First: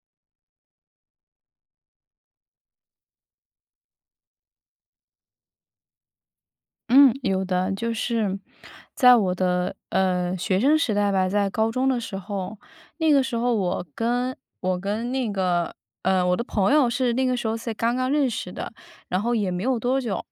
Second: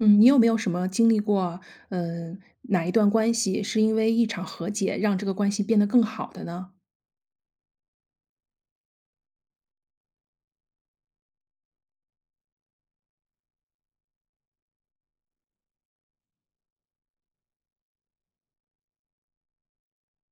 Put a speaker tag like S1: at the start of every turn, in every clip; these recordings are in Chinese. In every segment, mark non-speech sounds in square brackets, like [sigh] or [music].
S1: 嗯，你有没有什么经历过，嗯，哪1段关系是因为1场和解让这个关系变得更好的呢？
S2: 嗯，有的。就是在我的，呃，学生时代吧，在高中的时候，那个时候我跟我跟那个，呃，我的朋友是那个时候才刚刚认识的，然后也没有多久，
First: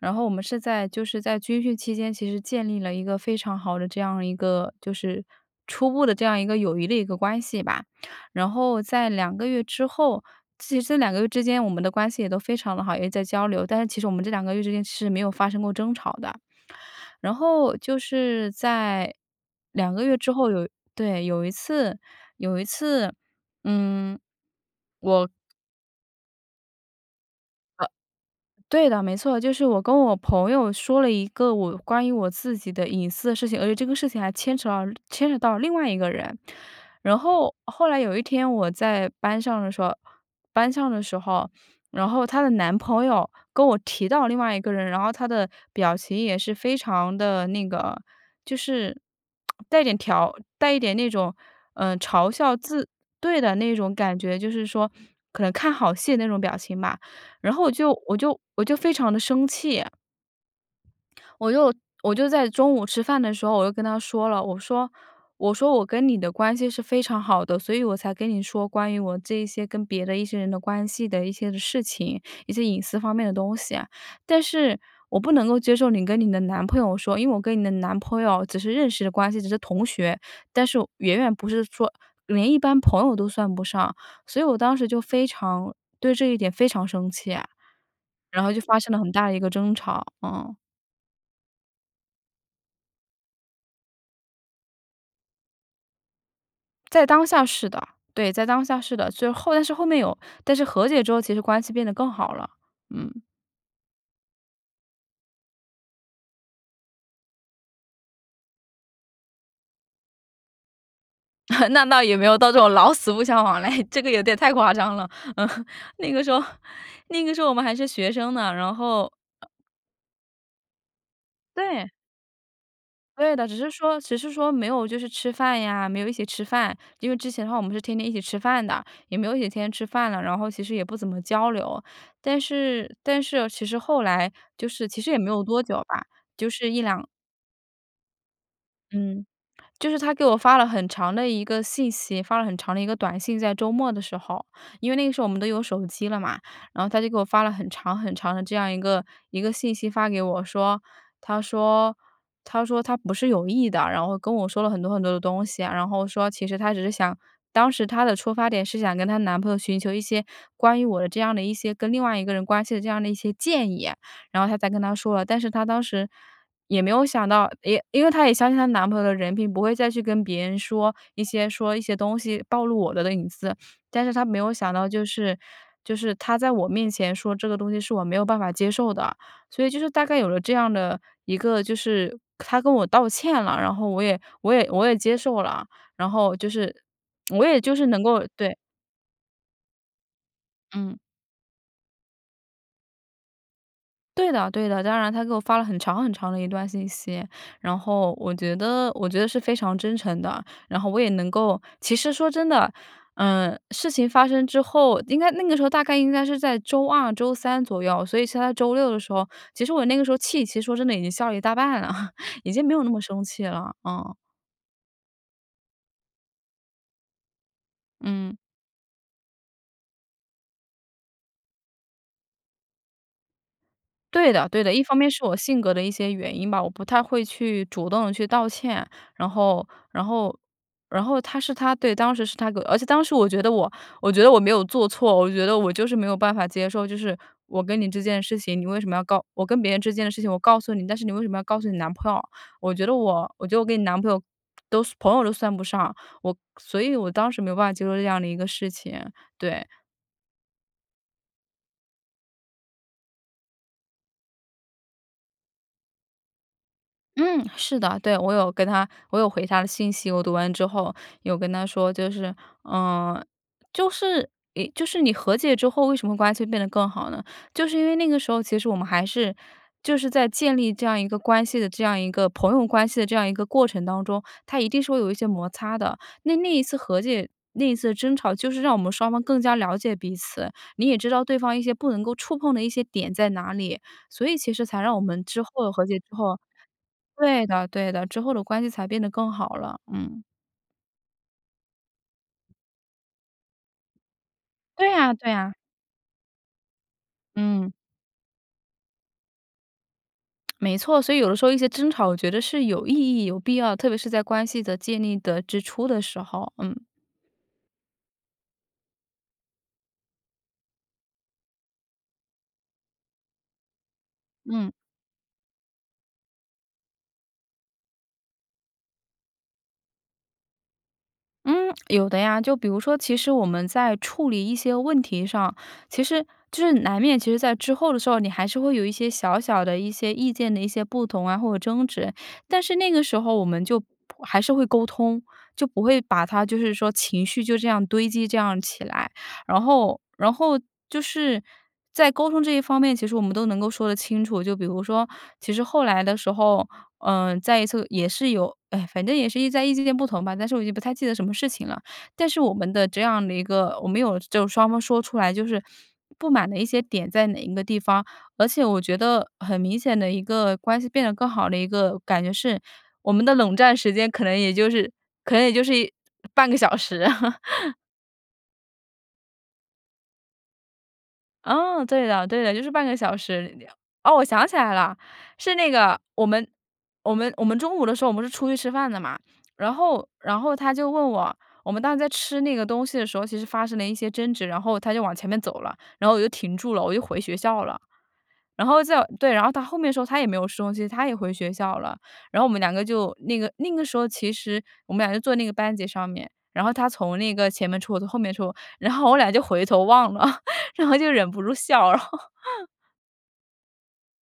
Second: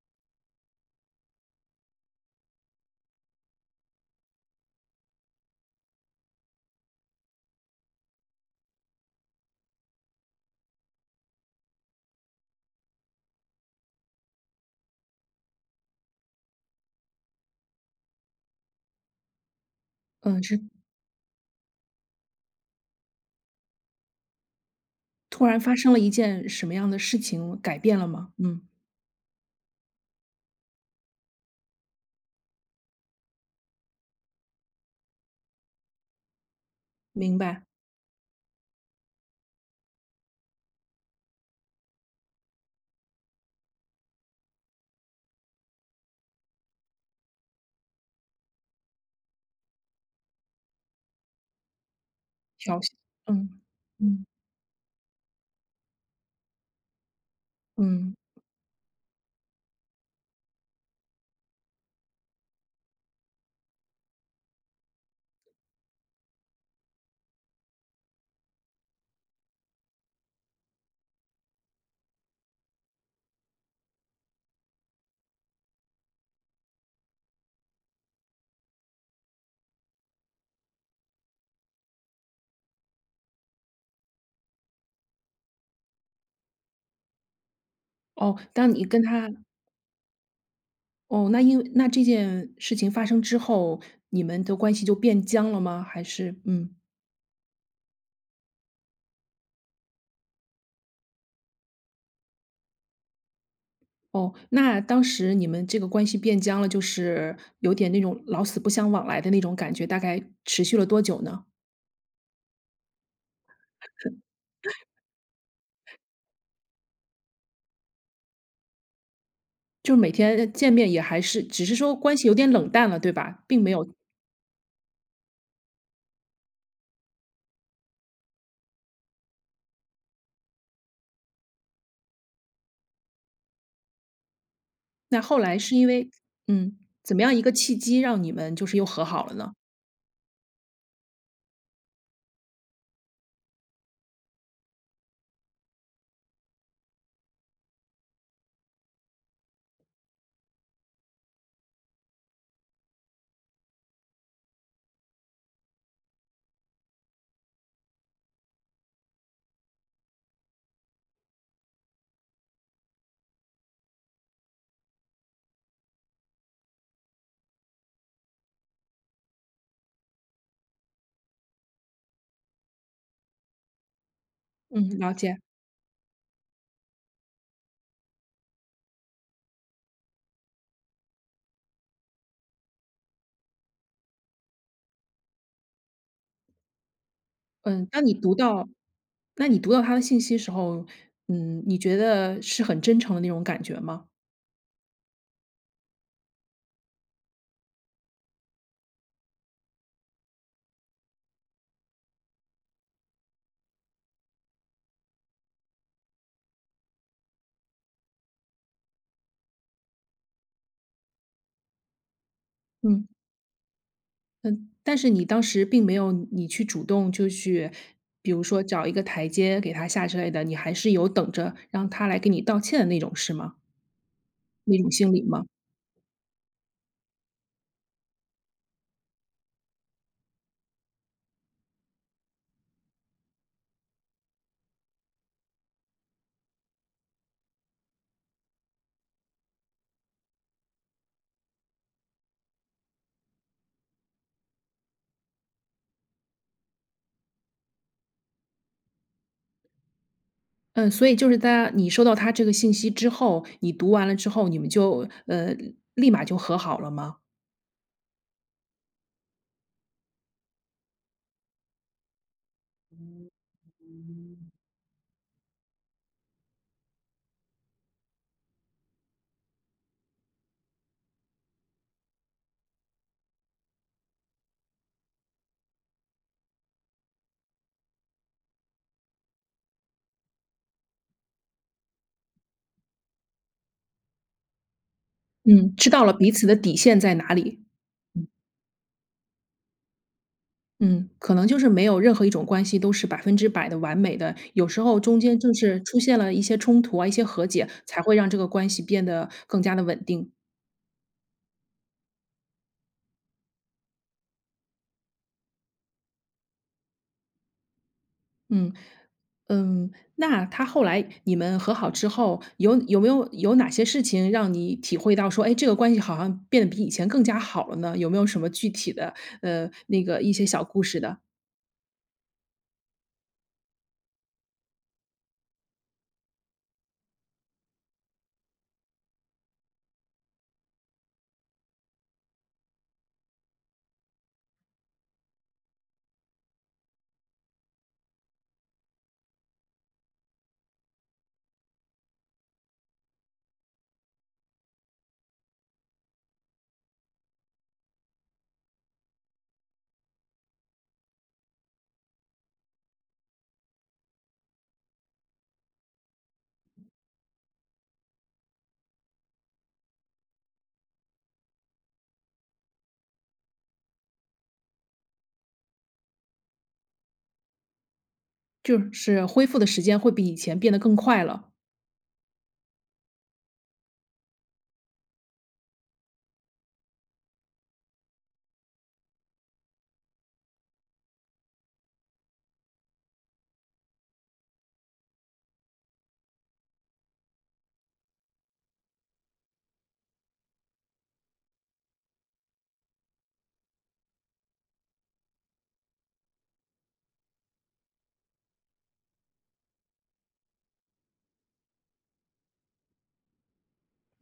S2: 然后我们是在就是在军训期间其实建立了一个非常好的这样一个就是初步的这样一个友谊的一个关系吧。然后在2个月之后其实这2个月之间，我们的关系也都非常地好，也在交流，但是其实我们这2个月之间是没有发生过争吵的。然后就是在2个月之
S1: 嗯。
S2: 后
S1: 之
S2: 有对，有一次有一次，嗯，我
S1: 突然发生了一件什么样的事情改
S2: 呃，
S1: 变了吗？嗯。
S2: 对的，没错。就是我跟我朋友说了一个我关于我自己的隐私的事情，而且这个事情还牵扯到牵扯到另外一个人。然
S1: 明
S2: 后
S1: 白。
S2: 后来有一天我在班上的时候班上的时候，然后她的男朋友跟我提到另外一个人，然后他的表情也是非常的那个就是 [clicks tongue] 带点挑带一点那种，呃，嘲笑
S1: 挑
S2: 字
S1: 衅
S2: 对的，
S1: 嗯，
S2: 那种感
S1: 嗯。
S2: 觉，就是说可能看好戏那种表情吧，然后我就
S1: 嗯。
S2: 我就我就非常地生气。我就我就在中午吃饭的时候，我就跟她说了，我说我说：“我跟你的关系是非常好的，所以我才跟你说关于我这一些跟别的一些人的关系的一些的事情，一些隐私方面的东西。但是我不能够接受你跟你的男朋友说，因为我跟你的男朋友只是认识的关系，只是同学，但是远远不是说连一般朋友都算不上。”所以我当时就非常对这一点非常生气，
S1: 哦，
S2: 然后就
S1: 但
S2: 发
S1: 你
S2: 生了
S1: 跟
S2: 很大
S1: 她
S2: 的一个争吵。嗯。
S1: 哦，那因为那这件事情发生之后，你们的关系就变僵了吗？还是，嗯
S2: 在当下是的，对，在当下是的，虽然来是后面有但是和解之后其实关系变得更好了。嗯。
S1: 哦，那当时你们这个关系变僵了，就是有点那种老死不相往来的那种感觉，大概持续了多久呢？
S2: [laughs] 那倒也没有到这种老死不相往来，这个有点太夸
S1: [laughs]
S2: 张了，嗯。那个时候那个时候我们还是学生呢，然后，呃
S1: 就每天见面也还是只是
S2: 对。
S1: 说关系有点冷淡了，对
S2: 对
S1: 吧？
S2: 的。只
S1: 并
S2: 是
S1: 没有
S2: 说只是说没有就是吃饭呀，没有一起吃饭，因为之前的话我们是天天一起吃饭的，也没有一起天天吃饭了，然后其实也不怎么交流。但是但是哦，其实后来就是其实也
S1: 那
S2: 没
S1: 后
S2: 有
S1: 来
S2: 多
S1: 是
S2: 久
S1: 因
S2: 吧，
S1: 为
S2: 就是
S1: 嗯，
S2: 1-2
S1: 怎么样一个契机让你们就是又和
S2: 嗯，
S1: 好了呢？
S2: 就是她给我发了很长的一个信息，发了很长的一个短信，在周末的时候。因为那个时候我们都有手机了嘛，然后她就给我发了很长很长的这样一个一个信息发给我说，她说她说她不是有意的，然后跟我说了很多很多的东西啊，然后说其实她只是想当时她的出发点是想跟她男朋友寻求一些关于我的这样的一些跟另外一个人关系的这样的一些建议，然后她才跟他说了。但是她当时也没有想到，也因为她也相信她男朋友的人品，不会再去跟别人说一些说一些东西暴露我的的隐私。但是她没有想到
S1: 嗯，
S2: 就
S1: 了
S2: 是
S1: 解。
S2: 就是他在我面前说这个东西是我没有办法接受的。所以就是大概有了这样的一个就是她跟我道歉了，然后我也我也我也接受了，然后就是我也就
S1: 嗯，
S2: 是能
S1: 当你
S2: 够
S1: 读
S2: 对。
S1: 到那你读到她的信息的时候，
S2: 嗯。
S1: 嗯，你觉得是很真诚的那种感觉吗？
S2: 对的对的。当然她给我发了很长很长的一段信息，然后我觉得我觉得是非常真诚的，然后我也能够其实说真的，呃，事情发生之后，应该那个时候大概应该是在周二周三左右，所以是她周六的时候，其实我那个时候气其实说真的已经消了一大半了，[chuckles] 已经没有那么
S1: 嗯。
S2: 生气了，嗯。
S1: 嗯，但是你当时并没有你你去主动，就去比
S2: 嗯。
S1: 如说找一个台阶给她下之类的，你还是有等着让她来给你道歉的那种，是吗？
S2: 对的对的。
S1: 那
S2: 一
S1: 种
S2: 方面
S1: 心理
S2: 是我
S1: 吗？
S2: 性格的一些原因吧，我不太会去主动地去道歉。然后然后然后她是她对，当时是她呃，而且当时我觉得我我觉得我没有做错。我觉得我就是没有办法接受，就是我跟你这件事情，你为什么要告我跟别人之间的事情我告诉你，但是你为什么要告诉你男朋友？我觉得我我觉得我跟你男朋友都算朋友都算不上，我所以我当时没有办法接受这样的一个事情。对。
S1: 嗯，所以就是她你收到她这个信息之后，你读完了之后，你们就，呃，立马就和好了吗？
S2: 嗯，是的。对，我有跟她，我有回她的信息。我读完之后，有跟她说，就是，呃，就是，一就是你和解之后为什么关系变得更好呢？就是因为那个时候，其实我们还是就是在建立这样一个关系的，这样一个朋友关系的这样一个过程当中，它一定是会有一些摩擦的。那那一次和解、那一次的争吵，就是让我们双方更加了解彼此。你也知道对方一些不能够触碰的一些点在哪里，所以其实才让我们之后
S1: 嗯，
S2: 和
S1: 知
S2: 解
S1: 道
S2: 之
S1: 了彼
S2: 后，
S1: 此的底线在哪
S2: 对
S1: 里。
S2: 的对的，之
S1: 嗯。
S2: 后的关系才变得更好了，嗯。
S1: 嗯，可能就是没有任何一种关系，都是100%的完美的。有时
S2: 对
S1: 候
S2: 啊
S1: 中
S2: 对
S1: 间就
S2: 啊。
S1: 是出现了一些冲突啊、一些和解，
S2: 嗯。
S1: 才会让这个关系变得，更加的稳定。
S2: 没错，所以有的时候一些争吵，我觉得是有意义、有必要，特别是在关系的建立的之初的时候。嗯。
S1: 嗯嗯。那她后来你们和好之后，有有没有有哪些事情让
S2: 嗯。
S1: 你体会到说，哎，这个关系好像变得比以前更加好了呢？有没有什么具体的呃，那个一些小故事的？
S2: 嗯，有的呀。就比如说其实我们在处理一些问题上，其实就是难免，其实在之后的时候，你还是会有一些小小的一些意见的一些不同啊，或者争执。但是那个时候我们就还是会沟通，就不会把它就是说情绪就这样堆积这样起来。然后然后就是在沟通这一方面，其实我们都能够说得清楚。就比如说，其实后来的时候，呃，再一次也是有唉，反正也是意在意见不同吧，但是我也不太记得什么事情了。但是我们的这样的一个我们有就双方说出来就是不满的一些点在哪一个地方。而且我觉得很明显的一个关系变得更好的一个感觉是，我们的冷战时间可能也就是可能也就是1半个小时。[chuckles]
S1: 就是恢复的时间会比以前变得更快了。
S2: 啊，对的，对的，就是半个小时。哦，我想起来了，是那个，我们我们我们中午的时候我们是出去吃饭的嘛，然后然后她就问我，我们当时在吃那个东西的时候，其实发生了一些争执，然后她就往前面走了，然后我就停住了，我就回学校了。然后在对，然后她后面的时候她也没有收心，她也回学校了。然后我们两个就那个那个时候其实我们俩就坐那个班级上面，然后她从那个前面出，我从后面出，然后我俩就回头望了，[laughs] 然后就忍不住笑了。[laughs]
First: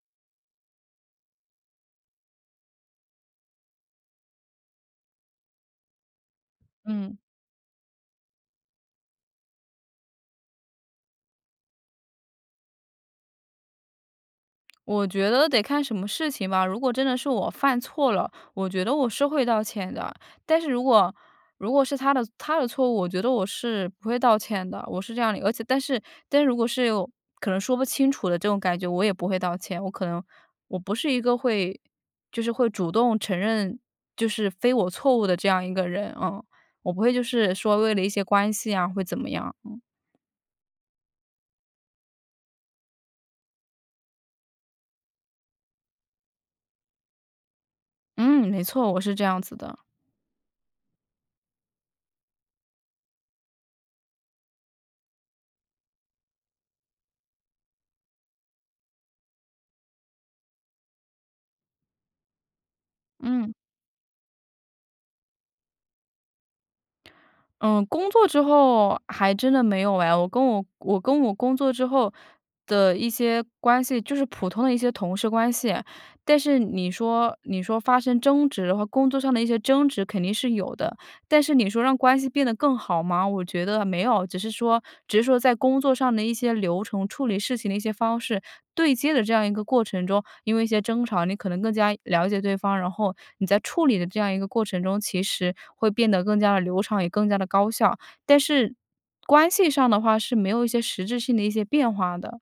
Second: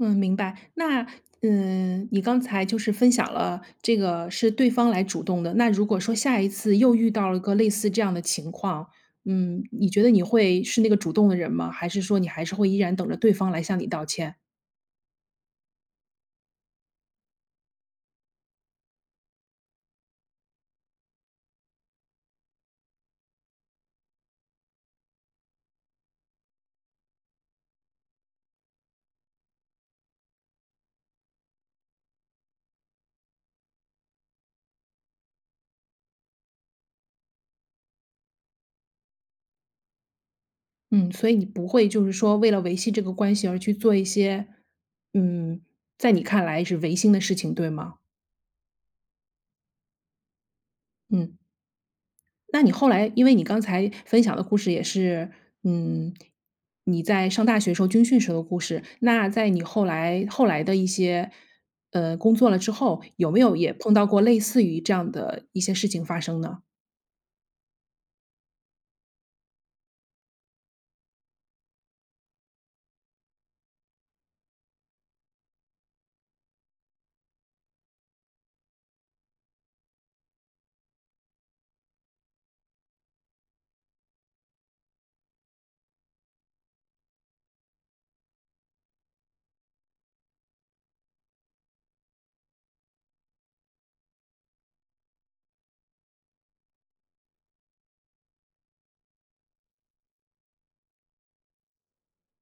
S1: 嗯，明白。那，嗯，你刚才就是分享了这个是对方来主动的。那如果说下一次又遇
S2: 嗯。
S1: 到了个类似这样的情况，嗯，你觉得你会是那个主动的人吗？还是说你还是会依然等着对方来向你道歉？
S2: 我觉得得看什么事情吧。如果真的是我犯错了，我觉得我是会道歉的。但是如果如果是她的她的错误，我觉得我是不会道歉的，我是这样的，而且但是但如果是可能说不清楚的这种感觉，我也不会道歉。我可能我不是一个会就是会主动承认就是非我错误的这样一个人。嗯，我不会就是说为了一些关系啊，会怎么样。嗯。
S1: 嗯，所以你不会就是说，为了维系这个关系而去做一些，嗯，在你看来是违心的事情，对吗？
S2: 嗯，没错，我是这样子的。
S1: 嗯。那你后来因为你刚才分享的故事也是，嗯，你在上大学时候、军训时候的故事。那在你后来后来的一些呃，工作了之后，有没
S2: 嗯。
S1: 有也碰到过类似于这样的一些事情发生呢？
S2: 嗯，工作之后，还真的没有哎。我跟我我跟我工作之后的一些关系，就是普通的一些同事关系。但是你说你说发生争执，和工作上的一些争执肯定是有的。但是你说让关系变得更好吗？我觉得没有。只是说只是说在工作上的一些流程，处理事情的一些方式，对接的这样一个过程中，因为一些争吵，你可能更加了解对方，然后你在处理的这样一个过程中，其实会变得更加地流畅，也更加地高效。但是关系上的话，是没有一些实质性的一些变化的。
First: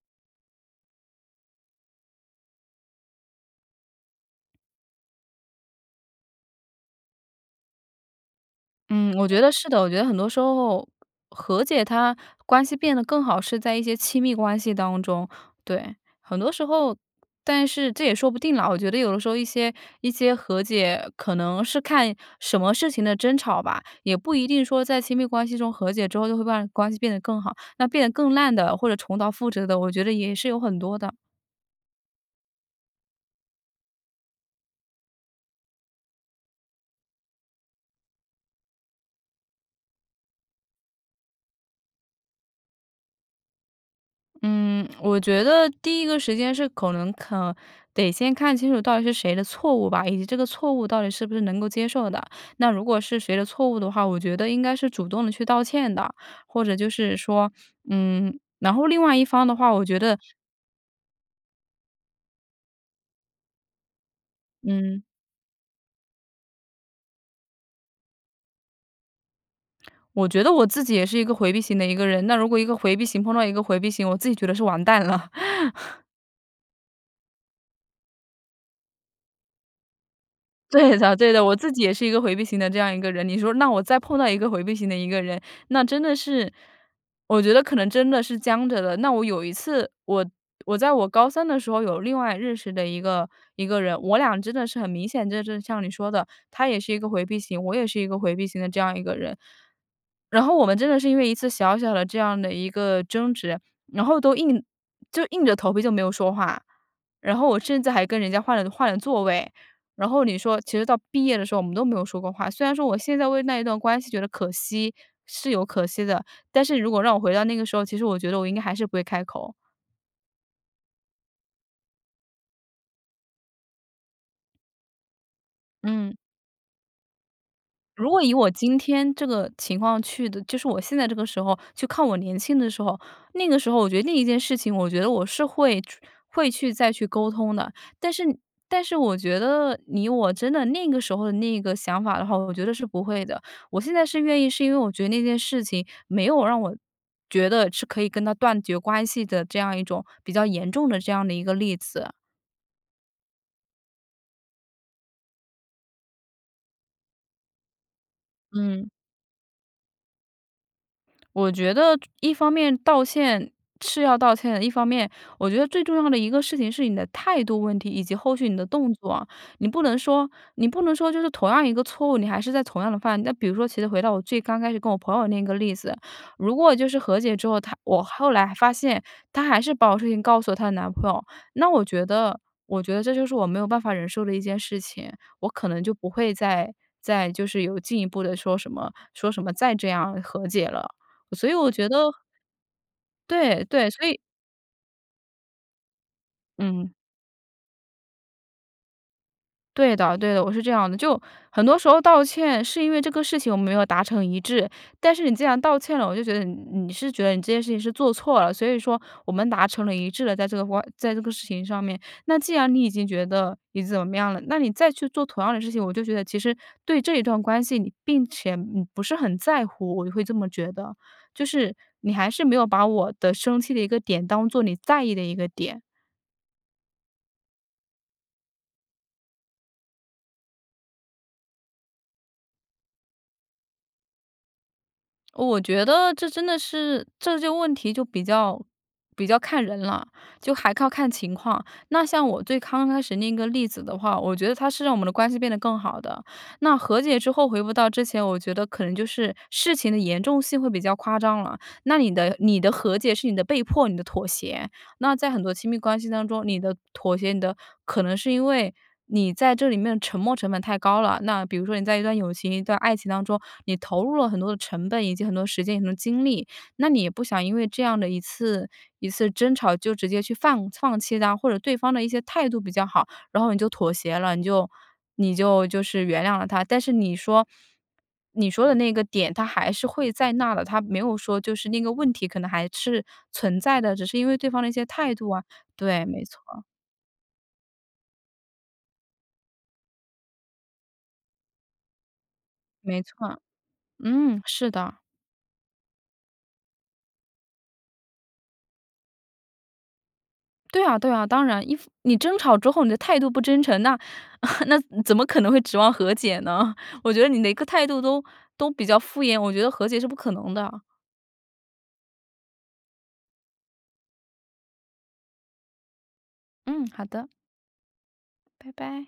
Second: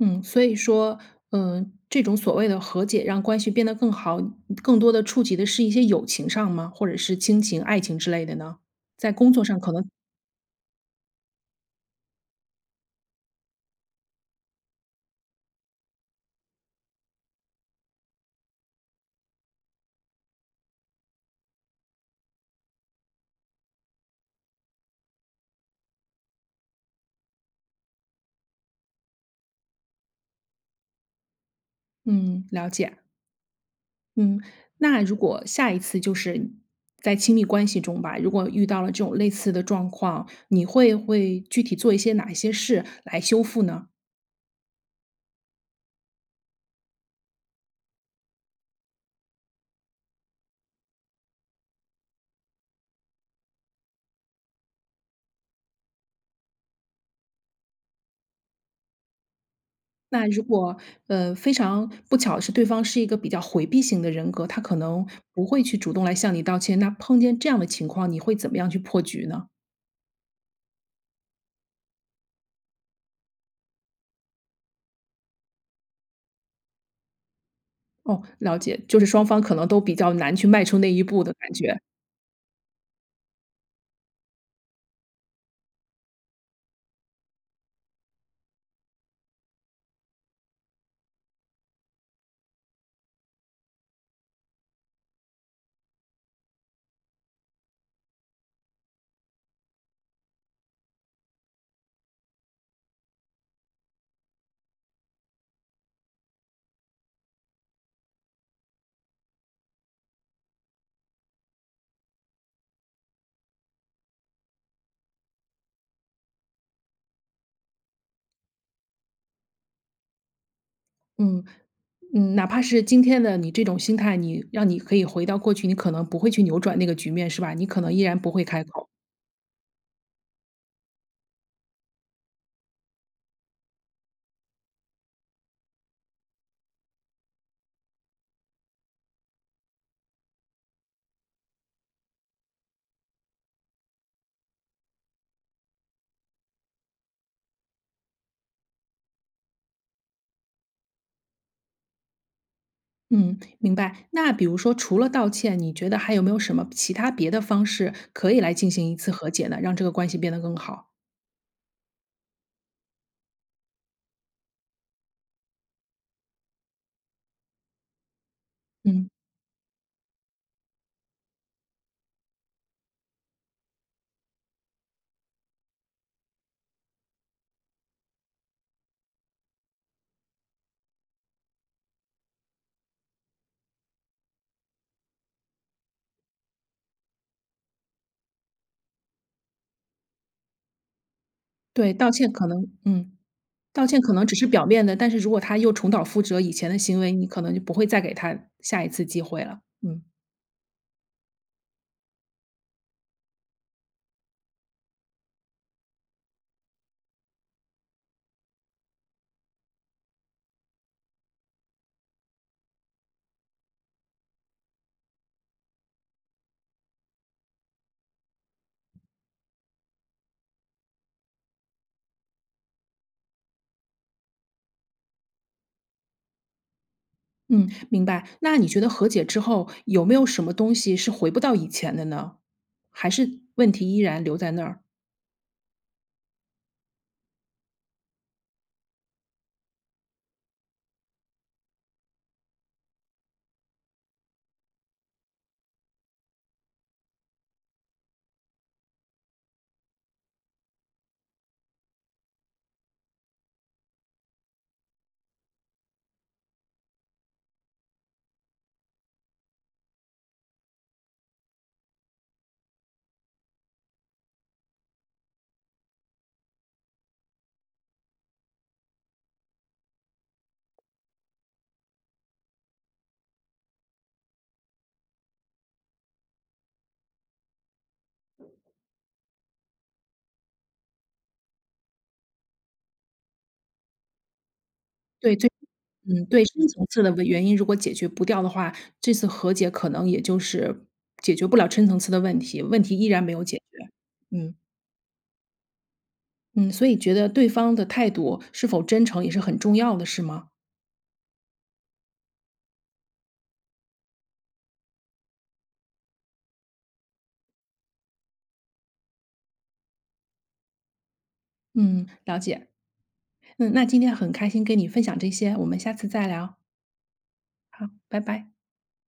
S1: 嗯，所以说嗯，这种所谓的和解让关系变得更好，更多地触及的是一些友情上吗？或者是亲情、爱情之类的呢？在
S2: 嗯，我
S1: 工
S2: 觉
S1: 作
S2: 得
S1: 上
S2: 是
S1: 可
S2: 的。我
S1: 能
S2: 觉得很多时候，和解它关系变得更好，是在一些亲密关系当中。对，很多时候但是这也说不定了。我觉得有的时候，一些一些和解，可能是看什么事情的争吵吧。也不一定说在亲密关系中，和解之后就会把关系变得更好。那变得更烂的，或者重蹈覆辙的，我觉得也是有很多的。
S1: 嗯，了解。嗯，那如果下一次就是在亲密关系中吧，如果遇到了这种类似的状况，你会会具体做一些哪一些事来修复呢？
S2: 嗯，我觉得第1个时间是可能可得先看清楚到底是谁的错误吧，以及这个错误到底是不是能够接受的。那如果是谁的错误的话，我觉得应该是主动地去道歉的。或者就是说嗯，然后另外一方的话，我觉得
S1: 那如果，呃，非常不巧的是对方是一个比较回避型的人格，他可
S2: 嗯。
S1: 能不会去主动来向你道歉，那碰见这样的情况，你会怎么样去破局呢？
S2: 我觉得我自己也是一个回避型的一个人，那如果一个回避型碰到一个回避型，我自己觉得是完蛋了。[laughs]
S1: 哦，了解，就是双方可能都比较难去迈出那
S2: 对
S1: 一
S2: 的
S1: 步的
S2: 对的。
S1: 感
S2: 我自
S1: 觉。
S2: 己也是一个回避型的这样一个人，你说那我再碰到一个回避型的一个人，那真的是我觉得可能真的是僵着的。那我有一次，我我在我高3的时候有另外认识的一个一个人，我俩真的是很明显，就是像你说的，他也是一个回避型，我也是一个回避型的这样一个人。然后我们真的是因为一次小小的这样的一个争执，然后都硬就硬着头皮就没有说话，然后我甚至还跟人家换了换了座位，然后你说其实到毕业的时候，我们都没有说过话。虽然说我现在为那一段关系觉得可惜，是有可惜的，但是如果让我回到那个时候，其实我觉得我应该还是不会开口。
S1: 嗯，嗯哪怕是今天的你这种心态，你让你可以回到过去，你可能
S2: 嗯。
S1: 不会去扭转那个局面，是吧？你可能依
S2: 如
S1: 然
S2: 果
S1: 不
S2: 以
S1: 会
S2: 我
S1: 开
S2: 今
S1: 口？
S2: 天这个情况去的就是我现在这个时候去看我年轻的时候，那个时候我觉得那一件事情，我觉得我是会去会去再去沟通的。但是但是我觉得以我真的那个时候的那个想法的话，我觉得是不会的。我现在是愿意，是因为我觉得那件事情没有让我，觉得是可以跟她断绝关系的这样一种比较严重的这样的一个例子。
S1: 嗯，明白，那比如说除了道歉，你觉得还有没有什么其它别的方式可以来进
S2: 嗯。
S1: 行一次和解呢？让这个关系变得更好。
S2: 我觉得，一方面道歉是要道歉的，一方面，我觉得最重要的一个事情是你的态度问题以及后续你的动
S1: 嗯。
S2: 作。你不能说你不能说就是同样一个错误，你还是在同样地犯。那比如说其实回到我最刚开始跟我朋友那一个例子，如果就是和解之后，她我后来发现，她还是把我事情告诉了她的男朋友，那我觉得我觉得这就是我没有办法忍受的一件事情，我可能就不会再再就是有进一步地说什么说什么再这样和解了。所以我觉
S1: 对，道
S2: 得
S1: 歉可能嗯。
S2: 对
S1: 道
S2: 对，
S1: 歉
S2: 所
S1: 可
S2: 以
S1: 能只是表面的，但是如果他又重蹈覆辙以前的
S2: 嗯。
S1: 行为，你可能就不会再给他下一次机会了，
S2: 对
S1: 嗯。
S2: 的对的，我是这样的。就很多时候道歉是因为这个事情我们没有达成一致。但是你既然道歉了，我就觉得你你是觉得你这件事情是做错了，所以说，我们达成了一致了，在这个话在这个事情上面。那既然你已经觉得你怎么样了，那你再去做同样的事情，我就觉得其实对这一段关系你并且你不是很在乎，我就会这么觉得。就是你还是没有把我的生气的一个点，当作你在意的一个点。
S1: 嗯，明白。那你觉得和解之后，有没有什么东西是回不到以前的呢？还是问题依然留在那儿？
S2: 哦，我觉得这真的是，这些问题就比较比较看人了，就还靠看情况。那像我最刚开始那个例子的话，我觉得它是让我们的关系变得更好的。那和解之后回不到之前，我觉得可能就是，事情的严重性会比较夸张了，那你的你的和解是你的被迫、你的妥协。那在很多亲密关系当中，你的妥协你的可能是因为，你在这里面沉没成本太高了。那比如说你在一段友情、一段爱情当中，你投入了很多的成本，以及很多时间、很多精力，那你也不想因为这样的一次一次争吵就直接去放放弃他，或者对方的一些态度比较好，然后你就妥协了，你就你就就是原谅了他。但是你说你说的那个点他还是会在那儿的，他没有说就是那个问题可能还是存在的，只是因为对方的一些态度
S1: 对，
S2: 啊
S1: 最
S2: 对，没
S1: 嗯，对，
S2: 错。
S1: 深层次的原因，如果解决不掉的话，这次和解可能也就是，解决不了深层次的问题，问题
S2: 没
S1: 依然没
S2: 错，
S1: 有解决。
S2: 嗯，
S1: 嗯。
S2: 是的。
S1: 嗯，所以觉得对方的态度是否真诚也是很重要的是吗？
S2: 对啊对啊，当然一副你争吵之后你的态度不真诚，那 [chuckles] 那怎么可能会指望和解呢？我觉得你的一个态度都都比较敷衍，我觉得和解是不可能的。
S1: 嗯，了解。嗯，那今天很开心跟你分享这些，我们下次再聊。
S2: 嗯，好的。
S1: 好，拜拜。
S2: 拜拜。